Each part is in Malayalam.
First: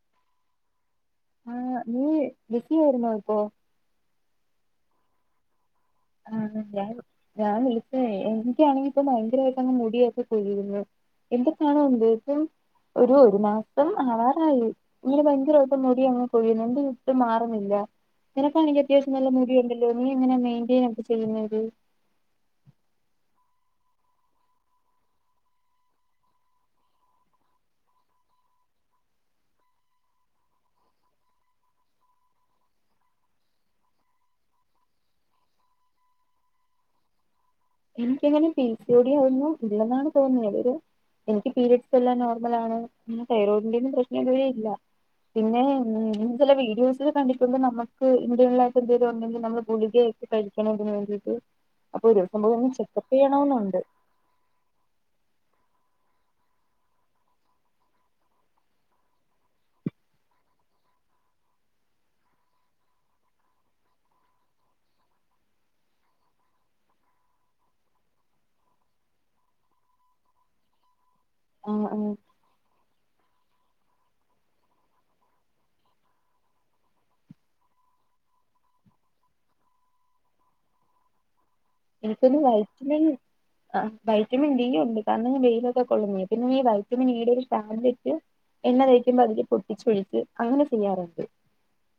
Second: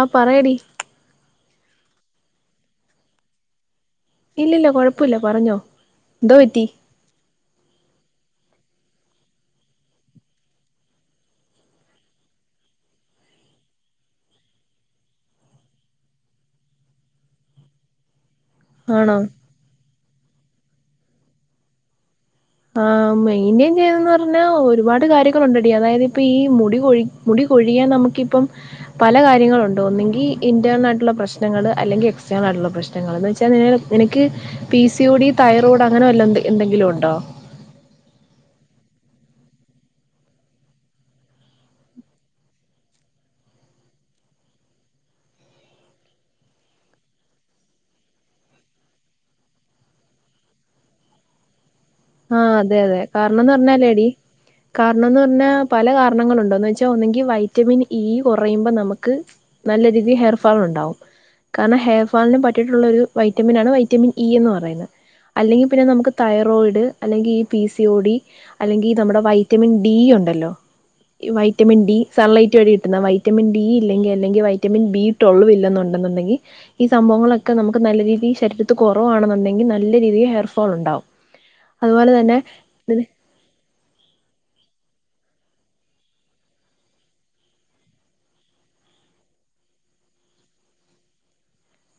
ആഹ് പറയെടീ ആഹ് നീ ബിസിയായിരുന്നോ ഇപ്പോ? ഇല്ലല്ല കൊഴപ്പല്ല പറഞ്ഞോ. എന്തോ ആഹ് പറ്റി ഞാൻ ഞാൻ വിളിച്ചതെ എനിക്കാണെങ്കി ഇപ്പ ഭയങ്കരായിട്ടങ്ങ് മുടിയൊക്കെ കൊയ്യുന്നു. എന്തൊക്കാണോ എന്തൊ ഇപ്പൊ ഒരു ഒരു മാസം ആവാറായി. ഇങ്ങനെ ഭയങ്കരായിട്ട് മുടി അങ്ങനെ കൊഴിയുന്നു എന്ത്യ്തിട്ടും മാറുന്നില്ല. നിനക്കാണെങ്കി അത്യാവശ്യം ആണോ നല്ലോം മുടി ഉണ്ടല്ലോ നീ എങ്ങനെ മെയിന്റെയ്നൊക്കെ ചെയ്യുന്നെ ഇത് ആഹ് മെയിന്റെയ്ൻ ചെയ്യണെന്ന് പറ്ഞ്ഞാ ഒരുപാട് കാര്യങ്ങളുണ്ടെടീ അതായത് ഇപ്പൊ ഈ മുടി കൊഴി മുടി കൊഴിയാൻ നമുക്കിപ്പം പല കാര്യങ്ങളുണ്ട് ഒന്നെങ്കി ഇന്റേനായിട്ട്ള്ള പ്രശ്നങ്ങള് അല്ലെങ്കി എക്സ്റ്റേണായ്ട്ട്ള്ള പ്രശ് നങ്ങള് എന്ന് വെച്ചാ നിനക്കീ പിസിയൊടി തൈറോയ്ഡ് അങ്ങനെ വെല്ല എ എന്തെങ്കിലുണ്ടോ? എനിക്ക് അങ്ങനെ പിസിയൊടി അതൊന്നും ഇല്ലെന്നാണ് തോന്ന്ന്നത് അതോരു എനിക്ക് പീരീഡ്സ് എല്ലാം നോർമലാണ് പിന്നെ തൈറോയിഡിന്റോന്നും പ്രശ്നവേ ഇല്ല. പിന്നെ ഞാൻ ചെല വീഡിയോസിലൊക്കെ കണ്ടിട്ടുണ്ട് നമുക്ക് ഇന്റെണലായിട്ട് എന്തെങ്കിലും ഒണ്ടെങ്കി നമ്മള് ഗുളികെ കഴിക്കണം ഇതിന് വേണ്ടിട്ട് അപ്പൊരു ആഹ് അതെ അതെ കാരണംന്ന് പറഞ്ഞാലെടീ കാരണംന്ന് പറ്ഞ്ഞാ പല കാരണങ്ങളുണ്ട് എന്ന് വെച്ചാ ഒന്നെങ്കി വൈറ്റമിൻ ഇ കൊറയുമ്പോ നമക്ക് നല്ല രീതി ഹെയർ ഫാള്ണ്ടാവും. കാരണം ഹെയർ ഫാളിന് പറ്റീട്ട്ള്ളോരു വൈറ്റമിനാണ് വൈറ്റമിൻ ഇ എന്ന് പറയ്ന്നെ. അല്ലെങ്കി പിന്നെ നമുക്ക് തൈറോയിഡ് അല്ലെങ്കി ഈ പിസിഒഡി അല്ലെങ്കി നമ്മടെ വൈറ്റമിൻ ഡി ഉണ്ടല്ലോ വൈറ്റമിൻ ആഹ് ഡി ആഹ് സൺലൈറ്റ് വഴി ട്ട്ന്നാ വൈറ്റമിൻ ഡി ഇല്ലെങ്കി അല്ലെങ്കി വൈറ്റമിൻ ബി ട്വെൽവ് ഇല്ലെന്നുണ്ടെന്നുണ്ടെങ്കി ഈ സംഭവങ്ങളൊക്കെ നമുക്ക് നല്ല രീതിയിൽ ശരീരത്തി കൊറവാണെന്നുണ്ടെങ്കി നല്ല രീതി ഹെയർഫോള്ണ്ടാവും. എനിക്കൊന്നു വൈറ്റ്മിൻ ആഹ് വൈറ്റമിൻ ഡി ഉണ്ട് കാരണം ഞാൻ വെയിലൊക്കെ കൊള്ളുന്നെ പിന്നെ ഈ വൈറ്റമിൻ ഇയുടെ ഒരു ടാബ് ലെറ്റ് എണ്ണ തേയ്ക്കുമ്പോ അതില് പൊട്ടിച്ചൊഴിച്ച് അങ്ങനെ ചെയ്യാറുണ്ട്.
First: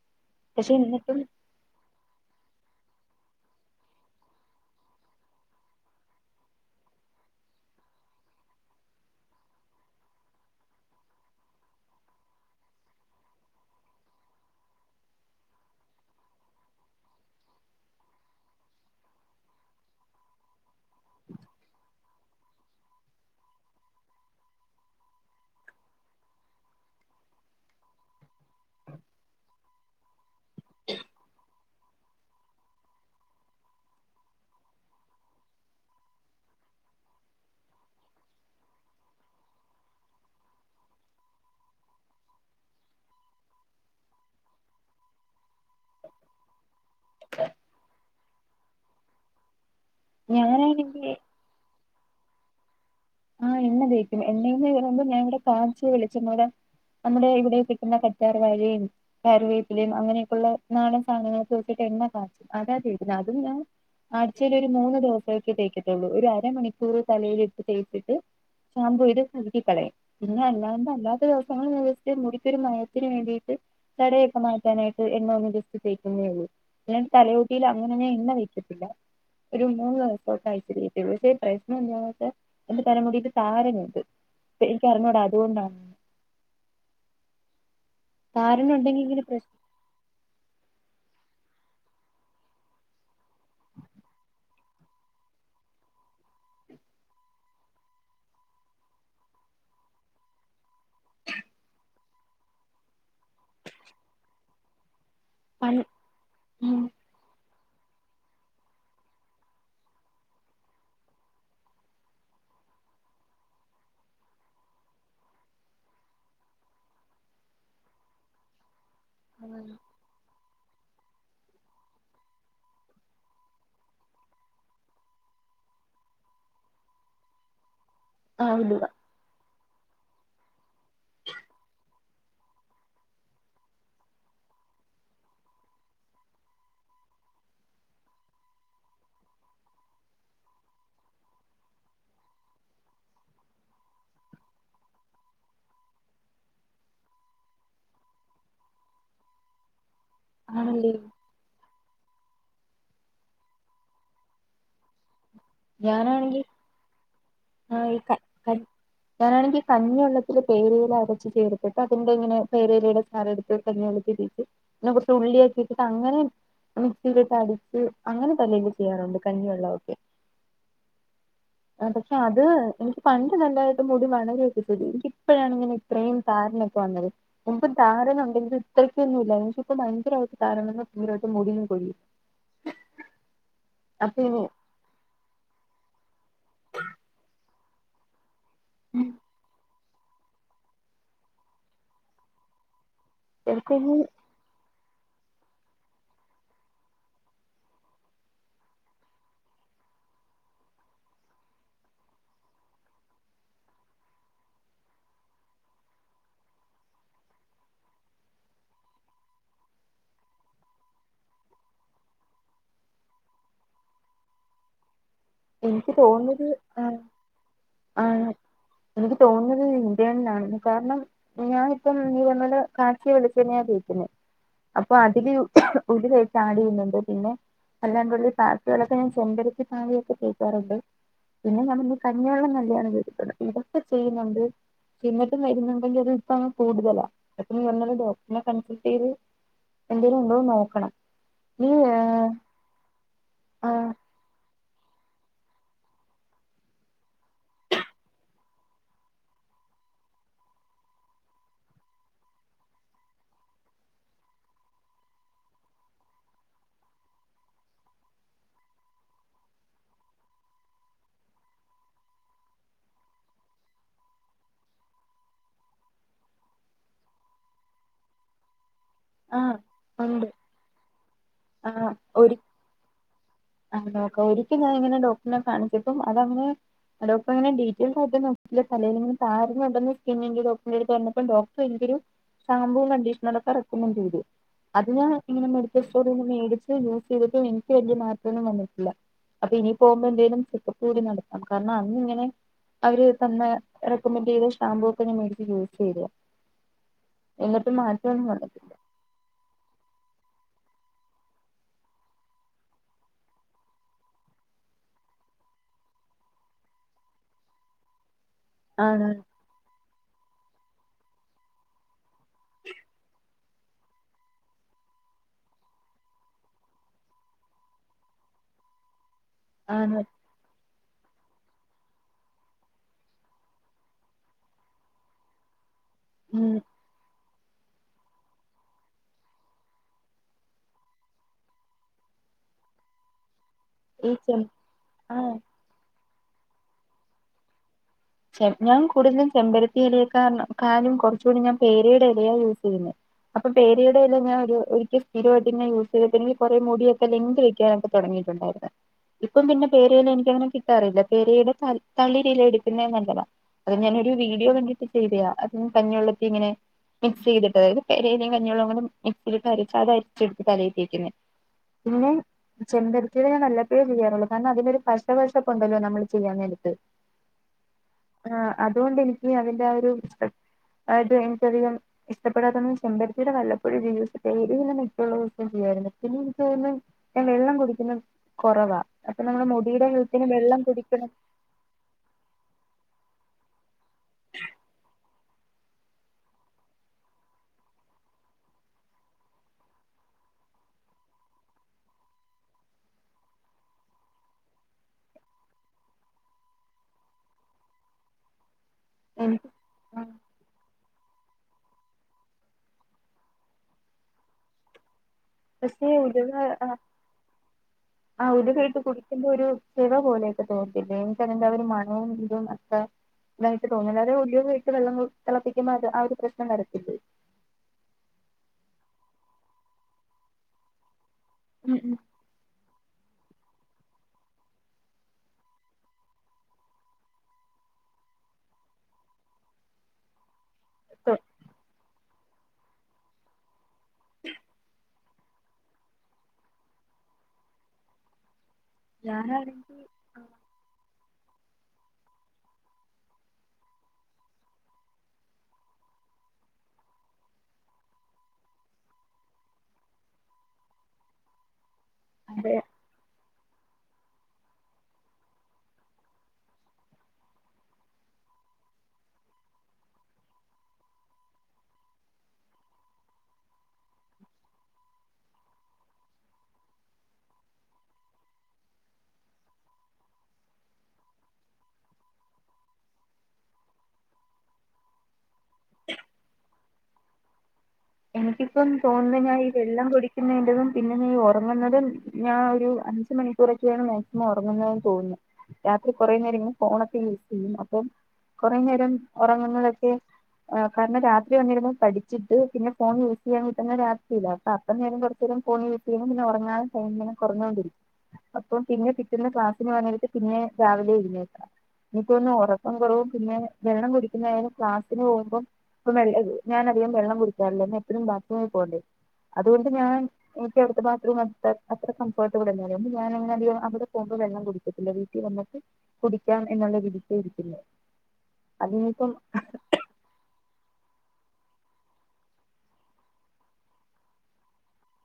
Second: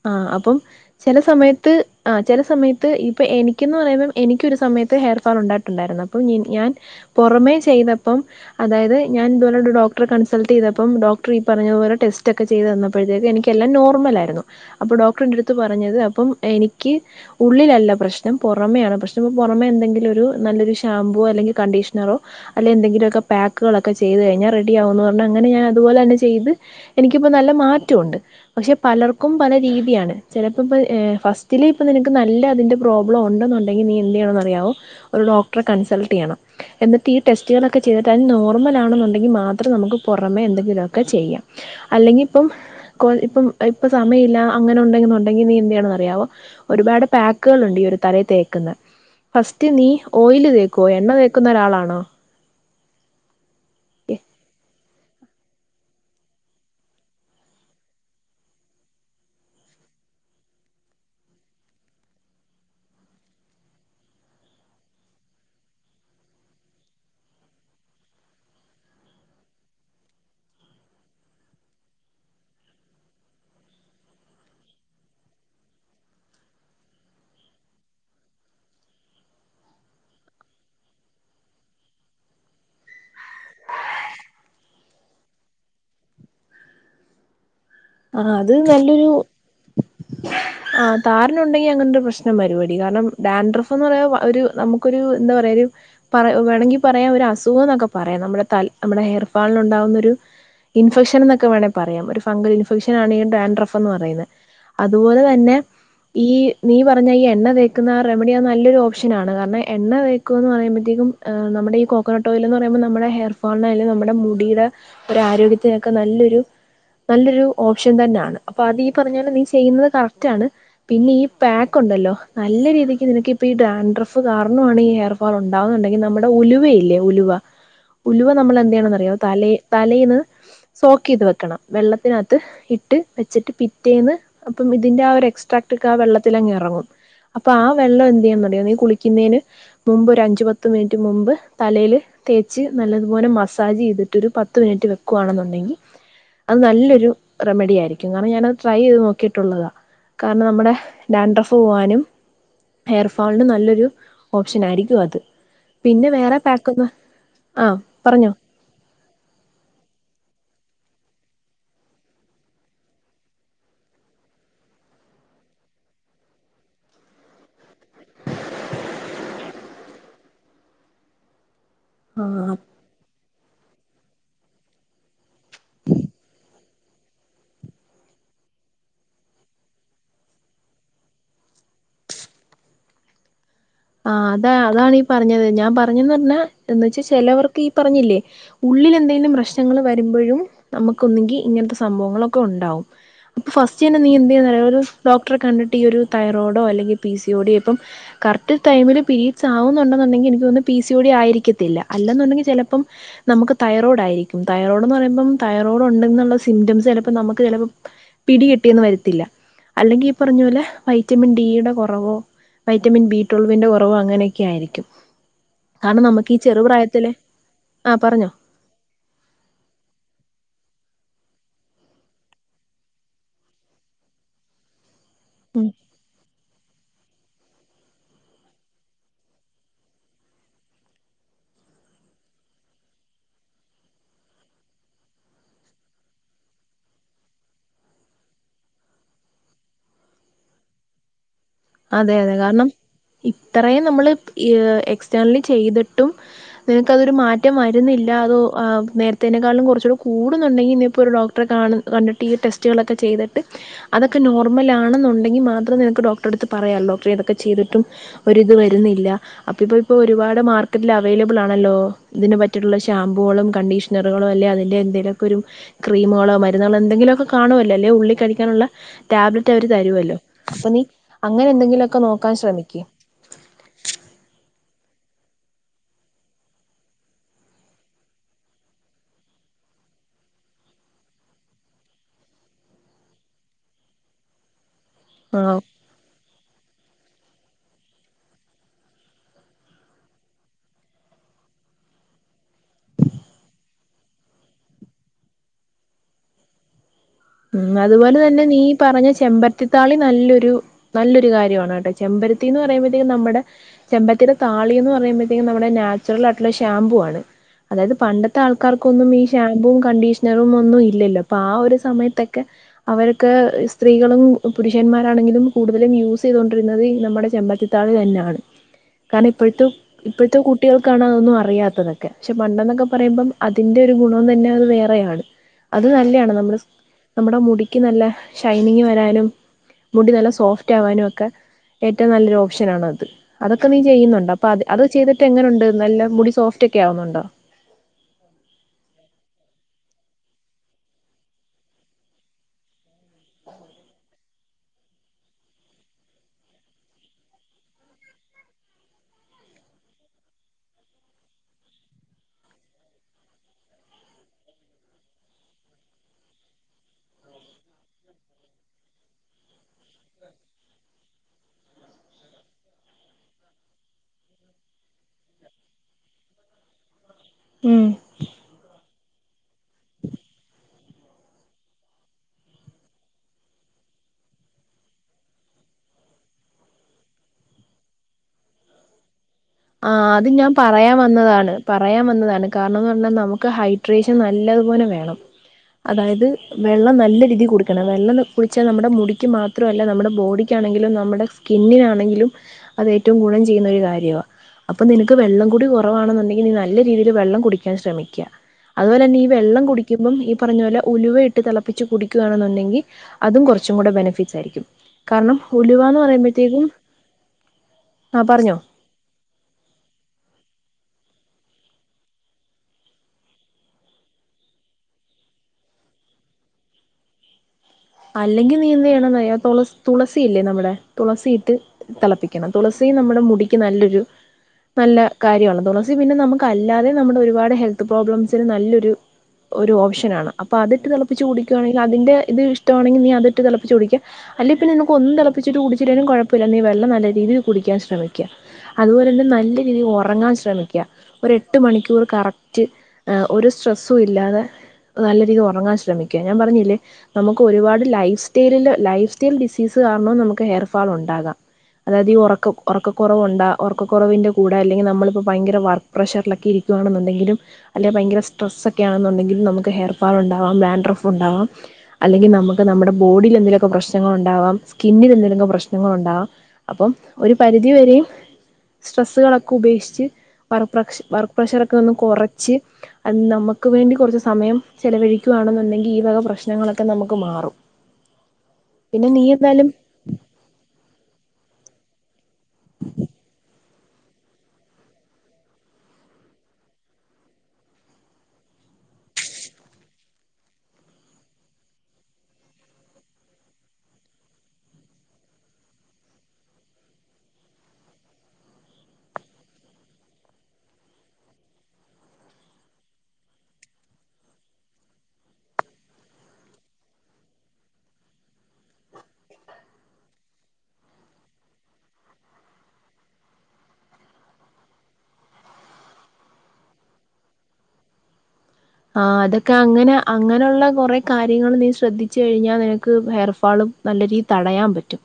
ആഹ് അപ്പം പക്ഷെ ചെല എന്നിട്ടും സമയത്ത് ആഹ് ചെല സമയത്ത് ഇപ്പൊ എനിക്കെന്ന് പറയുമ്പം എനിക്ക് ഒരു സമയത്ത് ഹെയർഫാള് ഉണ്ടായിട്ടുണ്ടായിരുന്നു അപ്പം നി ഞാൻ പൊറമേ ചെയ്തപ്പം അതായത് ഞാന് ഇത്പോലെ ഒരു ഡോക്ടറെ കൺസൾട്ടെയ്തപ്പം ഡോക്ടറ് ഈ പറഞ്ഞത് പോലെ ടെസ്റ്റോക്കെ ചെയ്ത് തന്നപ്പോഴത്തേക്ക് എനിക്കെല്ലാം നോർമലായിരുന്നു അപ്പൊ ഡോക്ടർന്റെട്ത്ത് പറഞ്ഞത് അപ്പം എനിക്ക് ഉള്ളിലല്ല പ്രശ്നം പൊറമെയാണ് പ്രശ്നം പ്പ പൊറമെ എന്തെങ്കിലു ഒരു നല്ലൊരു ഷാമ്പുവോ അല്ലെങ്കി കണ്ടീഷനറോ അല്ലെ എന്തെങ്കിലൊക്കെ പേക്ക്കളൊക്കെ ചെയ്ത് കഴിഞ്ഞാ റെഡിയാവുന്ന് പറഞ്ഞ് അങ്ങനെ ഞാന് അതുപോലെന്നെ ചെയ്ത് എനിക്ക്പ്പോ നല്ല മാറ്റൊണ്ട് പക്ഷെ പലർ ക്കും പല രീതിയാണ് ചെലപ്പോ ഇപ്പോ ഏ ഫസ്റ്റിലെ ഇപ്പ നിനക്ക് നല്ല അതിന്റെ പ്രോബ്ലം ഉണ്ട്ന്നു ഇല്ലെങ്കിൽ നീ എന്ത് ചെയ്യണന്ന് അറിയാവോ ഒരു ഡോക്ടറെ കൺസൾട്ട് ചെയ്യണം. എന്നിട്ട് ഈ ടെസ്റ്റുകളൊക്കെ ചെയ്തിട്ട് അതിൽ നോർമൽ ആണെന്നുണ്ടെങ്കി മാത്രം നമുക്ക് പൊറമെ എന്തെങ്കിലുക്കെ ചെയ്യാം. അല്ലെങ്കി ഇപ്പം കൊ ഇപ്പം ഇപ്പ സമയില്ല അങ്ങനെ ഉണ്ടെങ്കി ന്നോണ്ടെങ്കി നീ എന്തയ്യണന്ന് അറിയാവോ ഒരുപാട് പാക്ക്ൾണ്ട് ഈ ഒരു തലേ തേക്ക്ന്നെ ഫസ്റ്റ് നീ ഓയില് തേക്കോ ഞാനാണെങ്കിൽ എണ്ണ തേക്കുന്ന ഒരാളാണോ? ആ എണ്ണ തേക്കും എണ്ണേന്ന് [unintelligible] ഞാ ഇവടെ കാച്യാ വെളിച്ചെണ്ണ ഓല നമ്മുടെ ഇവിടെ കിട്ടുന്ന കറ്റാർ വാഴയും ആര്യവേപ്പിലയും അങ്ങനെയൊക്കെയുള്ള നാളൻ സാനങ്ങൾ വച്ചിട്ട് എണ്ണ കാച്ചും അതാ തേക്കല് അതും ഞാൻ ആഴ്ചയിൽ ഒരു മൂന്ന് ദിവസക്കെ തേക്കത്തുള്ളൂ ഒരു അരമണിക്കൂർ തലയിൽ ഇട്ട് തേച്ച് ട്ട് ഷാംപൂയ്ത് കയുകിക്കളയും പിന്നെ അല്ലാണ്ട് അല്ലാത്ത ദിവസങ്ങളിൽ [unintelligible] മുടിക്കൊരു മയത്തിന് വേണ്ടിയിട്ട് തടയൊക്കെ മാറ്റാനായിട്ട് എണ്ണ ഒന്ന് ജസ്റ്റ് തേക്കുന്നേള്ളൂ. അല്ലാണ്ട് തലയോട്ടിൽ അങ്ങനെങ്ങ് എണ്ണ തേക്കത്തില്ല. ഒരു മൂന്ന് ദിവസത്തോട്ട് [unintelligible] പക്ഷേ പ്രശ്നം എന്താന്ന് വെച്ച എന്റെ തലമുടിയിൽ താരനുണ്ട് ഇപ്പേ എനിക്ക് അറിഞ്ഞൂടാ അതുകൊണ്ടാണ് ആ അത് താരനുണ്ടെങ്കിൽ ഇങ്ങനെ പ്രശ് ആ താരനുണ്ടെങ്കി അങ്ങനെ ഒരു പ്രശ്നം വരൂ എടി കാരണം ഡാൻ്രഫ്ന്ന് പറയാ ഒരു നമുക്കൊരു എന്താ പറയാ ഒരു പറ വേണങ്കിൽ പറയാം ഒരു അസുഖം എന്നൊക്കെ പറയാം നമ്മുടെ തല നമ്മുടെ ഹെയർ ഫാളിൽ ഉണ്ടാകുന്നൊരു ഇൻഫെക്ഷൻ എന്നൊക്കെ വേണെ പറയാം ഒരു ഫംഗൽ ഇൻഫെക്ഷൻ ആണ് ഈ ഡാൻഡ്രഫ് എന്ന് പറയുന്നേ. അതുപോലെ തന്നെ പൺ ഈ നീ ഉം പറഞ്ഞ ഈ എണ്ണ തേ ക്ക്ന്ന ആ റെമഡി നല്ലൊരു ഓപ്ഷനാണ് കാരണം എണ്ണ തേക്കുന്ന് പറയ്മ്പത്തേക്കും ഏ നമ്മുടെ കോ ക്കനട്ട് ഓയിൽ എന്ന് പറയുമ്പോ നമ്മുടെ ഹെയർ ഫോളിനായ നമ്മുടെ മുടിയുടെ ഒരു ആരോഗ്യത്തിനൊക്കെ നല്ലൊരു നല്ലൊരു ഓപ്ഷൻ തന്നെയാണ് അപ്പൊ അതീ പറഞ്ഞാല് നീ ചെയ്യുന്നത് കറക്റ്റ് ആണ് പിന്നെ ഈ പാക്ക് ഉണ്ടല്ലോ നല്ല രീതിക്ക് നിനക്ക് ഇപ്പ ഈ ഡാൻഡ്രഫ് കാരണമാണ് ഈ ഹെയർ ഉണ്ടാവുന്നുണ്ടെങ്കിൽ നമ്മുടെ ഉലുവയില്ലേ ഉലുവ ഉലുവ ആ നമ്മള് ഇടുക എന്തയ്യെണെന്ന്റിയോ തലേ തലേന്ന് സോക്ക് ചെയ്ത് വെക്കണം വെള്ളത്തിന് അ ത്ത് ഇട്ട് വെച്ചിട്ട് പിറ്റേന്ന് അപ്പം ഇതിന്റെ ആ ഒരു എക്സ്ട്രാക്ട് ഒക്കെ ആ വെള്ളത്തിലങ്ങ് എറങ്ങും. അപ്പ ആ വെള്ളം എന്തയ്യെണന്ന് അറിയോ നീ കുളിക്കുന്നേന് മുമ്പ് ഒരു അഞ്ച്, പത്ത് മിനിറ്റ് മുമ്പ് തലേൽ തേച്ച് നല്ലതുപോലെ മസാജ് ചെയ്തിട്ട് ഒരു പത്ത് മിനിറ്റ് വെക്കുവാണെന്നുണ്ടെങ്കിൽ അത് നല്ലൊരു റെമഡി ആയിരിക്കും കാരണം ഞാനത് ട്രൈ ചെയ്ത് നോക്കിയിട്ടുള്ളതാ. കാരണം നമ്മുടെ ആണല്ലേ ഡാൻഡ്രഫ് പോവാനും ഹെയർ ഫോളിന് നല്ലൊരു ഓപ്ഷൻ ആയിരിക്കും അത് പിന്നെ വേറെ പാക്ക് ഒന്ന് [unintelligible] ഞാനാണെങ്കിൽ കഞ്ഞി വെള്ളത്തില് പേരയില അരച്ചു ചേർത്തിട്ട് അതിന്റെ ഇങ്ങനെ പേരലയുടെ ചാർ എട് [unintelligible] പിന്നെ കൊർച്ച് ഉള്ളി ആക്കിയിട്ട് അങ്ങനെ അഹ് മിക്സിയിട്ട് അടിച്ച് അങ്ങനെ തലേൽ ചെയ്യാറുണ്ട് കഞ്ഞിവെള്ളമൊക്കെ ആ പക്ഷെ അത് എനിക്ക് പണ്ട് നല്ലായിട്ട് മുടി വളരേ [unintelligible] എനിക്ക് ഇപ്പഴാണ് ഇങ്ങനെ ഇത്രയും താരനൊക്കെ വന്നത് മുമ്പ് താരനുണ്ടങ്കി ഇത്രക്കൊന്നും ഇല്ല പക്ഷേ ഇപ്പം ഭയങ്കരായിട്ട് [unintelligible] മുടിയും കൊയ്യും. അ. ആ അതാ അതാണ് ഈ പറഞ്ഞത് ഞാൻ പറഞ്ഞിന്ന് പർഞ്ഞാ എന്നു വെച്ച ചെലവർക്ക് ഈ പറഞ്ഞില്ലേ ഉള്ളിൽ എന്തെങ്കിലും പ്രശ്നങ്ങൾ വരുമ്പഴും നമുക്കൊന്നങ്കി ഇങ്ങൻത്തെ സംഭവങ്ങളൊക്കെ ഉണ്ടാവും. ഇപ്പൊ ഇനി ഫസ്റ്റ്ന്നെ നീ എന്തയ്യണന്നറിയോ ഒരു ഡോക്ടറെ കണ്ടിട്ട് ഈ ഒരു തൈറോഡോ അല്ലെങ്കി പി സി ഓഡിയോ ഇപ്പം കറക് റ്റ് ടൈമില് പിരീഡ്സ് ആവുന്നുണ്ടെന്നുണ്ടെങ്കി എനിക്ക് തൊന്ന്ന്ന് പി സി ഓ ടി ആയിരിക്കത്തില്ല അല്ലെന്നുണ്ടെങ്കി ചെലപ്പം നമുക്ക് തൈറോയ്ഡ് ആയിരിക്കും തൈറോഡ്ന്ന് പറയുമ്പം തൈറോഡ് ഉണ്ടെന്നുള്ള സിംറ്റംസ് ചെലപ്പോ നമുക്ക് ചെലപ്പം പിടികിട്ടിയന്ന് വരത്തില്ല അല്ലെങ്കി ഈ പറഞ്ഞ പോലെ വൈറ്റമിൻ ഡിയുടെ കോറവോ വൈറ്റമിൻ ബി [unintelligible] വിന്റെ കൊറവൊ അങ്ങനെക്കെ ആയിരിക്കും എനിക്ക് കാരണം നമുക്ക് ഈ തോന്നുന്നത് ചെറുപ്രായത്തിലെ ആ ആണ് പറഞ്ഞോ എനിക്ക് തോന്നുന്നത് ഇന്ത്യന്നാണ് കാരണം ഞാനിപ്പം [unintelligible] മ്മള് കാച്ചിയ വെളിച്ചണ്ണേ തേക്കുന്നെ അപ്പൊ അതില് ഉം [unintelligible] ചെയ്യുന്നുണ്ട് പിന്നെ അല്ലാണ്ടുള്ളിൽ പാർട്ടുകളൊക്കെ ഞാൻ ചെമ്പരത്തി താളിയൊക്കെ തെക്കാറുണ്ട് പിന്നെ [unintelligible] കഞ്ഞിവെള്ളം നല്ലേണ് വീട്ട്ത്തത് ഇതൊക്കെ ചെയ്യുന്നുണ്ട് ന്ന്ട്ടും വരുന്നുണ്ടങ്കി അത് ഇപ്പ ആ കൂടുതലാ [unintelligible] ഡോക്ടറിനെ കൺസൾട്ടയ്ത് എന്തേലും ഉണ്ടോന്ന് നോക്കണം നീ അതെ ഏഹ് അതെ കാരണം ഇത്രയും ആഹ് നമ്മള് എ എക്സ്റ്റേൺലി ചെയ്ത്ട്ടും നിനക്കതൊരു മാറ്റം വരുന്നില്ല അതോ നേരത്തേതിനേക്കാൾലും കൊർച്ചുടെ കൂടുന്നുണ്ടെങ്കി ഇനിയിപ്പോ ഒരു ഡോക്ടറെ കാണ്‌ കണ്ടിട്ട് ഈ ടെസ്റ്റുകളൊക്കെ ചെയ്ത്ട്ട് അതൊക്കെ നോർമലാണ്ന്നുണ്ടെങ്കി മാത്രം നിനക്ക് ഡോ ക്റ്ററട്ത്ത് പറയാ ഡോക്ടറെ ഇതൊക്കെ ചെയ്തിട്ടും ഒരിത് വരുന്നില്ല അപ്പ ഇപ്പൊ ഇപ്പൊ ഒരുപാട് മാർക്കറ്റില് അവൈലബിൾ ആണല്ലോ ഇതിന് പറ്റിട്ടുള്ള ഷാമ്പൂകളും കണ്ടീഷ് നറുകളോ അല്ലെ അതിന്റെ എന്തെലൊക്കെ ഒരു ക്രീമുകളോ മരുന്നുകളോ എന്തെങ്കിലോക്കെ കാണുവല്ലോ അല്ലെ ഉള്ളി കഴിക്കാനുള്ള ടാബ്ലറ്റ് ആഹ് അവര് തരുവല്ലോ ഉണ്ട് അപ്പ നീ അങ്ങനെ എന്തെങ്കിലോക്കെ നോക്കാൻ ശ്രമിക്ക് ആ നോക്ക ഒരിക്കെ ഞാന് ഇങ്ങനെ ഡോക്ടർനെ കാണിച്ചപ്പം അതങ് ഡോക്ടർ അങ്ങനെ ഡീറ്റെയിൽസ് ആയിട്ട് നോക്കീല്ല തലേല് താരന് ഉണ്ടന്ന് സ്കിന്നിന്റെ ഡോക്റ്റെറേട്ത്ത് പറഞ്ഞപ്പം ഡോക്ടർ എനിക്കൊരു ഷാമ്പൂ കണ്ടീഷ്ണറൊക്കെ റേക്കമെന്റ് ചെയ്തു അത് ഞാൻ ഇങ്ങനെ ആഹ് മെഡിക്കൽ സ്റ്റോറിൽ നിന്ന് മേടിച്ച് യൂസ് ചെയ്തിട്ട് എനിക്ക് വല്ല്യ മാ റ്റം ഒന്നും വന്നിട്ടില്ല അപ്പൊ ഇനി പോവുമ്പോ എന്തേലും ചെക്കപ്പ് കൂടി നടത്താം കാരണം അന്ന് ഇങ്ങനെ അവര് തന്ന റെക്കമെന്റയ്ത ഷാമ്പൂ ഒക്ക ഞാൻ മേടിച് യൂസ് ചെയ്ത് ഉം അതുപോലെ തന്നെ നീ പറഞ്ഞ ചെമ്പര് ത്തി താളി നല്ലൊരു നല്ലൊരു കാര്യാണ് കേട്ടെ ചെമ്പരത്തിന്ന് പറയുമ്പോഴത്തേക്കും നമ്മടെ ചെമ്പര്ത്തിന്റെ താളീന്ന് പറയുമ്പഴത്തേും നമ്മുടെ നാച്ചുറൽ ആയിട്ടുള്ള ഷാമ്പു ആണ് അതായത് പണ്ട ത്തെ ആൾക്കാർക്കൊന്നും ആണ് ഈ ഷാമ്പും കണ്ടീഷ്ണറും ഒന്നും ഇല്ലല്ലോ അപ്പ ആ ഒരു സമയ ത്തക്കെ അവര്ക്ക് സ്ത്രീകളും പുരുഷന്മാരാണെങ്കിലും കൂടുതലും യൂസ് ചെയ്തൊണ്ടിരുന്നത് ഈ നമ്മുടെ ചെമ്പത്തി താളി തന്നാണ് [inaudible] കാരണം ഇപ്പയ്‌ത്തും ആണ് ഇപ്പഴത്തെ കുട്ടികൾക്കാണ് അതൊന്നും അറിയാത്തതൊക്കെ പക്ഷെ പണ്ടെന്നൊക്കെ പറയുമ്പം അതിന്റെ ഒരു ഗുണം തന്നെ അത് വേറെയാണ് അത് നല്ലേണ് ഉം നമ്മുടെ സ് നമ്മുടെ മുടിക്ക് നല്ല ഷൈനിങ് വരാനും മുടി നല്ല സോഫ്റ്റ് ആവാനും ഒക്ക ഏറ്റവും നല്ലൊരു ഓപ്ഷനാണത് അതൊക്ക നീ ഈ ചെയ്യുന്നുണ്ടോ ചെം അപ്പൊ അത് അത് ചെയ്ത്ട്ട് ആഹ് എങ്ങനെ ഉണ്ട് നല്ല മുടി സോഫ്റ്റ് ഒക്കെ ആവുന്നുണ്ടോ ഞാൻ കൂടുതലും ചെമ്പരത്തി എലയെകാളും കൊർച്ചു കൂടി ഞാൻ പേരയുടെ എലയാണ് യൂസയ്യുന്നത് അപ്പ പേരയുടെ എല ഞാൻ ഒരിക്ക സ്ഥിരമായിട്ട് ഇങ്ങനെ യൂസ് ചെയ്തെന് കോറെ മുടിയക്കെ [unintelligible] തൊട്ങ്ങിയിട്ടുണ്ടാ [unintelligible] ഇപ്പം പിന്നെ പേര എല എനിക്കങ്ങനെ കിട്ടാറില്ല പേരയുടെ ത തളിരില പിന്നേം നല്ലതാ അത് ഞാന് ഒരു വീഡിയോ കണ്ടിട്ട് ചെയ്തയാ അ കഞ്ഞി വെള്ളത്തി ഇങ്ങനെ മിക്സ് ചെയ്തിട്ട അതായത് പേരയിലിം കഞ്ഞി വെള്ളും കൂടി മിക്സിലിട്ട് അരച്ച് അത് അര്ച്ചെട്ത്ത് തലയി തെക്കും ഞാൻ പിന്നെ ചെമ്പരത്തിടെ ഞാന് വല്ലപ്പൊഴേ ചെയ്യാറുള്ളു കാരണം അതിനൊരു പശവശപ്പുണ്ടല്ലോ നമ്മൾ ചെയ്യാന്നെരത്ത് ഉം ആഹ്‌ അതുകൊണ്ട് എനിക്ക് അതിന്റെ ആഹ് ഒരു അത് എനിക്കധികം ഇഷ്ടപ്പെടാത്തന്താ ചെമ്പരത്തിയുടെ വല്ലപ്പോഴ വിഴുസൊക്കെ ഇത് പിന്നെ മറ്റുള്ള ദിവ്സും ചെയ്യലോ മറ്റുള്ള പിന്നെ ഞൻ വെള്ളം കുടിക്കുന്ന് കൊറവാ അപ്പൊ നമ്മള് മൂടി ആഹ്‌ അത് ഞാൻ പറയാൻ വന്നതാണ് പറയാൻ വന്നതാണ് കാരണംന്ന് പറഞ്ഞാ നമുക്ക് ഹൈഡ്രേഷൻ നല്ലത്പോലെ വേണം അതായത് വെള്ളം നല്ല രീതിയിൽ കുടിക്കണം വെള്ളം കുടിച്ചാൽ നമ്മുടെ മുടിക്ക് മാത്ര മാത്രല്ല നമ്മുടെ ബോഡിക്കാണെങ്കിലും നമ്മുടെ സ്കിന്നിനാണെങ്കിലും അത് ഏറ്റവും ഗുണം ചെയ്യുന്നൊ ഒരു കാര്യവാ അപ്പൊ നിനക്ക് വെള്ളം കൂടി കൊറവാണെന്നുണ്ടെങ്കിൽ നീ നല്ല രീതിയിൽ വെള്ളം കുടിക്കാൻ ശ്രമിക്ക അതുപോലെ നീ എനിക്ക് വെള്ളം ആഹ് കുടിക്കുമ്പം ഈ പറഞ്ഞ പോലെ ഉലുവ ഇട്ട് തെളപ്പിച്ച് കുടിക്കുകയാണെന്നുണ്ടെങ്കിൽ അതും കൊറ്ച്ചുകൂടെ ബെനിഫിറ്റ്സ് ആയിരിക്കും കാരണം പക്ഷേ ഉലുവന്ന് ഉലുവ പറയുമ്പോഴത്തേക്കും ആഹ്‌. ആ ആഹ്‌ പറഞ്ഞോ ഉലുവ ഇട്ട് കുടി ഒരു തിള പോലെയൊക്കെ തോന്നത്തില്ലേ എനിക്ക് അങ്ങന് ത്ത ഒരു മണവും ഇതും അത്ര നന്നായിട്ട് തോന്നി അതയത് ഉലുവയിട്ട് വെള്ളം തിളപ്പിക്കുമ്പോ അത് ആഹ് ഒരു പ്രശ്‌നം വരത്തില്ലെ അല്ലെങ്കിൽ നീ എന്തേയ്യെണം ന്നറിയ്യോ തൊളസി തുളസിയില്ലേ നമ്മുടെ തുളസിയിട്ട് ഉം ഉം തെളപ്പിക്ക തുളസി നമ്മുടെ മുടിക്ക് നല്ലൊരു നല്ല കാര്യണ് തുളസി പിന്നെ നമുക്ക് അല്ലാതെ നമ്മുടെ ഒരുപാട് ഹെൽത്ത് പ്രോബ്ലംസിന് നല്ലൊരു ഒരു ഓപ്ഷനാണ് അപ്പ അതിട്ട് തെളിച്ച് കുടിക്കുവാണെങ്കിൽ അതിന്റെ ഇത് ഇഷ്ടമാണെങ്കിൽ നീ അതിട്ട് തെളപ്പിച്ച് കുടിക്കുക അല്ലെ പിന്നെ നിനക്ക് ഒന്നും തെളപ്പിച്ചിട്ട് കുടിച്ചില്ലെലും കുഴപ്പല്ല നീ വെള്ളം നല്ല രീതിൽ കുടിക്കാൻ ശ്രമിക്ക അതുപോലെന്നെ നല്ല ഞാനാണെങ്കിൽ രീതിയിൽ ഉറങ്ങാൻ ശ്രമിക്ക ഒരു എട്ട് മണിക്കൂർ കറക്റ്റ് ഒരു സ്ട്രെസ്സും ഇല്ലാതെ നല്ല രീതി ഒറങ്ങാൻ ശ്രമിക്ക ഞാൻ പറഞ്ഞില്ലേ നമ്മുക്ക് നമ്മുക്ക് ഒരുപാട് ലൈഫ് സ്റ്റൈലില് ലൈഫ് സ്റ്റൈൽ ഡിസീസ് കാരണോ നമുക്ക് ഹെയർഫാൾ ഉണ്ടാകാം അതായത് ഈ അതെ ഒറക്കം ഒറക്കം കൊറവ്ണ്ടാ ഒർക്ക കൊറവിൻ്റെ കൂടെ അല്ലെങ്കിൽ നമ്മളിപ്പോ ഭയങ്കര വർക്ക് പ്രഷറിലൊക്കെ ഇരിക്കയാണുണ്ടെങ്കിലും അല്ലെ ഭയങ്കര സ്ട്രെസ് ഒക്കെയ ആണുന്നുണ്ടെങ്കിലും നമുക്ക് ഹെയർ ഫാൾ ഉണ്ടാവാം ടാൻഡ്റോഫുണ്ടവാം അല്ലെങ്ക നമുക്ക് നമ്മുടെ ബോഡില് എന്തെലൊക്കെ പ്രശ്നങ്ങൾ ഉണ്ടാവാം സ്കിന്നിൽ എന്തെങ്കൊക്കെ പ്രശ്നങ്ങൾ ഉണ്ടാവാം അപ്പം ഒരു പരിധി വരെയും സ്ട്രെസ്സുകളൊക്കെ ഉപേക്ഷിച്ച് വർ പ്രശ് വർക്ക് പ്രഷറൊക്കെന്ന് കൊറച്ച് അത് നമുക്ക് വേണ്ടി കുറച്ച് സമയം ചെലവഴിക്കു ആണെന്നുണ്ടെങ്കിൽ ഈ വക പ്രശ്നങ്ങളൊക്കെ ഒക്കെ നമ്മുക്ക് മാറും എനിക്കിപ്പം പിന്നെ നീ തോന്നുന്നത് ഞാൻ ഈ എന്തായാലും വെള്ളം കുടിക്കുന്നിന്റതും പിന്നെ ഈ ഒറങ്ങുന്നതും ഞാൻ ഒരു അഞ്ച് മണിക്കൂറൊക്കെ ഒക്കെ ആണ് മാക്സിമം ഉറങ്ങുന്നതെന്ന് തോന്നുന്നു രാത്രി കുറേ നേരം ഇങ്ങനെ ഫോണൊക്കെ യൂസ് ചെയ്യും അപ്പൊ കുറെേ നേരം ഉറങ്ങുന്നതൊക്കെ ഏഹ് കാരണം രാത്രി വന്നിരുന്നു പഠിച്ചിട്ട് പിന്നെ ഫോണ് യൂസ് ചെയ്യാന് കുത്തർന്നാ രാത്രില്ല അപ്പ അത്ര നേരം കൊറ്ച്ചേരം ഫോൺ യൂസ് ചെയ്യും പിന്നെറ്ങ്ങാതെ ഫോണ്ങ്ങനെ കൊറ്ഞ്ഞോണ്ടരിക്കും അപ്പം പിന്നെ പിറ്റേന്ന് ക്ലാസ്സിന് പോവാനായിട്ട് പിന്നെ രാവിലെ എഴുന്നേക്കാ ഇനിക്കൊന്ന്ന്ന് ഉറക്കം കുറവും പിന്നെ വെള്ളം കുടിക്കുന്നായാലും ക്ലാസ്സിന് പോകുമ്പോം ഇപ്പൊ വെള്ളം ഞാൻ അധികം വെള്ളം കുടിക്കാറില്ല എന്നാ എപ്പഴും ബാത്ത്റൂമ് പോണ്ടേ അതുകൊണ്ട് ഞാന് എനിക്ക് അവിടുത്തെ ബാത്റൂം അത്ര അത്ര കംഫർട്ടബിളല്ല അതോണ്ട് ഞാന് അങ്ങനെ അധികം അവിടെ പോകുമ്പോ വെള്ളം കുടിക്കത്തില്ല ടീ വീട്ടി വന്നിട്ട് കുടിക്കാം എന്നുള്ള വിധിക്ക ഇരിക്കല് ആഹ് അതൊക്കെ അങ്ങനെ അങ്ങനെയുള്ള കുറേ കാര്യങ്ങൾ നീ ശ്രദ്ധിച്ചു കഴിഞ്ഞാൽ നിനക്ക് ഹെയർ ഫാളും നല്ല രീതിയിൽ തടയാൻ പറ്റും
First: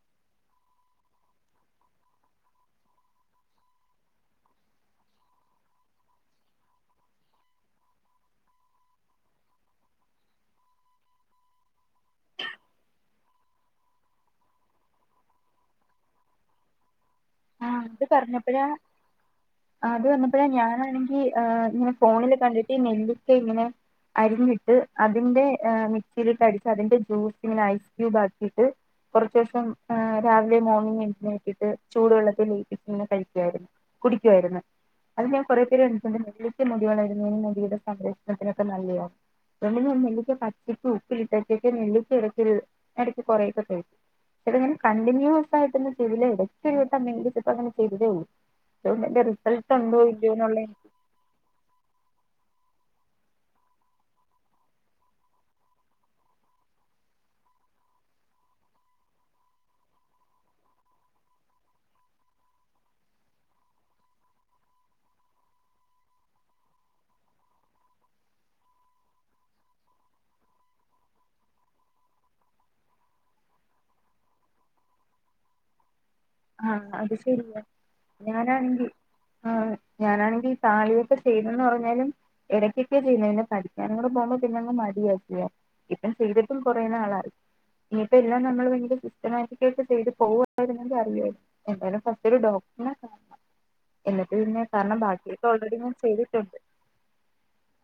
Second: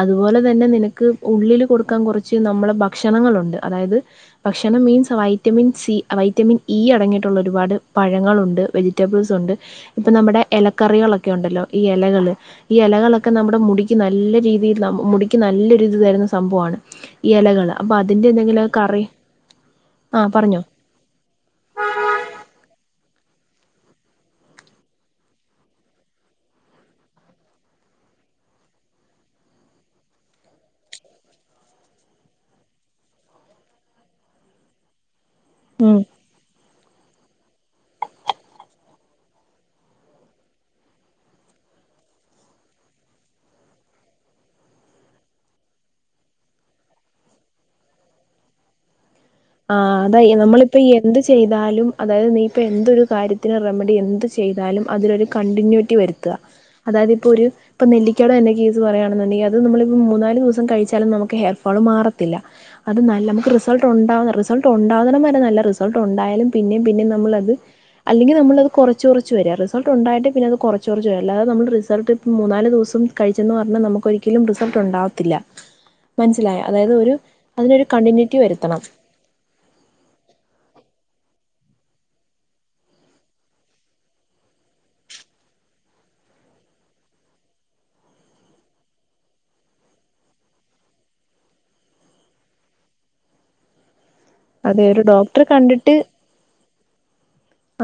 അതുപോലെ തന്നെ നിനക്ക് ഉള്ളില് കൊടുക്കാൻ കുറച്ച് നമ്മളെ ഭക്ഷണങ്ങളുണ്ട് അതായത് ഭക്ഷണം means vitamin C vitamin E അടങ്ങിയിട്ടുള്ള ഒരുപാട് പഴങ്ങളുണ്ട് വെജിറ്റബിൾസ് ഉണ്ട് ഇപ്പം നമ്മുടെ എലക്കറികളൊക്കെ ഉണ്ടല്ലോ ഈ എലകള് ഈ എലകളൊക്കെ നമ്മുടെ മുടിക്ക് നല്ല രീതിൽ ന മുടിക്ക് നല്ലൊരു ഇത് തരുന്ന സംഭവാണ് ആഹ് അത് പറഞ്ഞപ്പഴാ അത് ആഹ് പറഞ്ഞപ്പഴാ പറഞ്ഞോ ഞാനാണ് ഈ ഇങ്ങനെ ഫോണിൽ കണ്ടിട്ട് എന്തൊക്കെ ഇങ്ങനെ അരിഞ്ഞിട്ട് അതിന്റെ മിക്സിയിലിട്ട് അടിച്ച് അതിന്റെ ജ്യൂസ് ഇങ്ങനെ ഐസ്ക്യൂബ് ആക്കിയിട്ട് കുറച്ച് ദിവസം രാവിലെ മോർണിംഗ് [unintelligible] ചൂടുവെള്ളത്തിൽ [unintelligible] കഴിക്കായിരുന്നു കുടിക്കായിരുന്നു അത് ഞാൻ കുറെ പേര് ഉം [unintelligible] മുടിവളായിരുന്നതിന് മുടിയുടെ സംരക്ഷണത്തിനൊക്കെ നല്ലതാ [unintelligible] നെല്ലിക്ക പച്ചിട്ട് ഉപ്പിലിട്ടക്കൊക്കെ നെല്ലിച്ചി ഇടക്ക ഇടയ്ക്ക് കുറൊക്കെ തേ ഇതങ്ങനെ കണ്ടിന്യൂസ് ആയിട്ടൊന്ന് [unintelligible] ഇടും [unintelligible] ചെയ്തെള്ളു ആഹ് അതെ നമ്മളിപ്പ എന്ത് ചെയ്താലും അതായത് നീ ഇപ്പോ എന്തൊരു കാര്യത്തിനന് റെമഡി എന്ത് ചെയ്താലും അതിലൊരു കണ്ടിന്യൂറ്റി കി വരുത്തുക അതായത് ഇപ്പോൾ ഒരു ഇപ്പൊ നെല്ലിക്കട എന്റെ കേസ് പറയയാണുണ്ടങ്കിൽ അത് നമ്മളിപ്പോ മൂന്നാല് ദിവസം കഴിച്ചാലും നമുക്ക് ഹെയർഫോള് മാറത്തില്ല അത് നല്ല നമുക്ക് റിസൾട്ട ഉണ്ടാവുന്ന റിസൾട്ട് ഉണ്ടാകുന്ന വരെ നല്ല റിസൾട്ട് ഉണ്ടായാലും പിന്നെയും പിന്നേും നമ്മളത് അല്ലെങ്കിൽ നമ്മളത് കുറച്ച് കുറച്ച് വരി റിൾട്ട ഉണ്ടായിട്ട് പിന്നെത് കുറച്ച്റച്ച് വരി അല്ലാതെമ്മൾ റിസൾട്ട് ഇൾ മൂന്നാല് ദിവസം കഴിച്ചെന്ന് പറഞ്ഞാൽ നമുക്കൊരിക്കലും റിസൾട്ട് ഉണ്ടാവത്തില്ല മനസ്സിലായ ആഹ അതായത് അത് ഒരു ശരിയ അതിനൊരു കണ്ടിന്യൂറ്റി വരുത്തണം ഞാനാണെങ്കി ആ ഞാനാണെങ്കിൽ തായോട്ട് ചെയ്തെന്ന് പറഞ്ഞാലും ഇടയ്ക്കൊക്കെയെ ചെയ്യുന്നെ പഠിക്കാനും കൂടെ പോകുമ്പോ പിന്നെ അങ്ങ് മടിയായി ഇപ്പം ചെയ്തിട്ടും കുറയുന്നാളായി ഇനിപ്പം എല്ലാം നമ്മൾ ഭയ [unintelligible] ചെയ്ത് പോവമായി [unintelligible] അ എന്താലും ഫസ്റ്റ് ഒരു ഡോക്ടറിന കാ [unintelligible] എന്നിട്ട് പിന്നെ അതെ കാരണം ഒരു ഡോക്ടറെ ബാക്കിയൊക്കെ ഓൾറെഡി ഞാൻ കണ്ടിട്ട് ചെയ്തിട്ടുണ്ട്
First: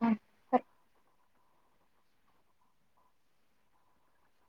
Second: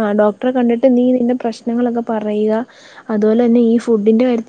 ആ ഡോക്ടറെ കണ്ടിട്ട് നീ നിന്റെ പ്രശ്നങ്ങളൊക്കെ പറയ അതുപോലെ തന്നെ ഈ ഫുഡിന്റെ കാര്യത്തി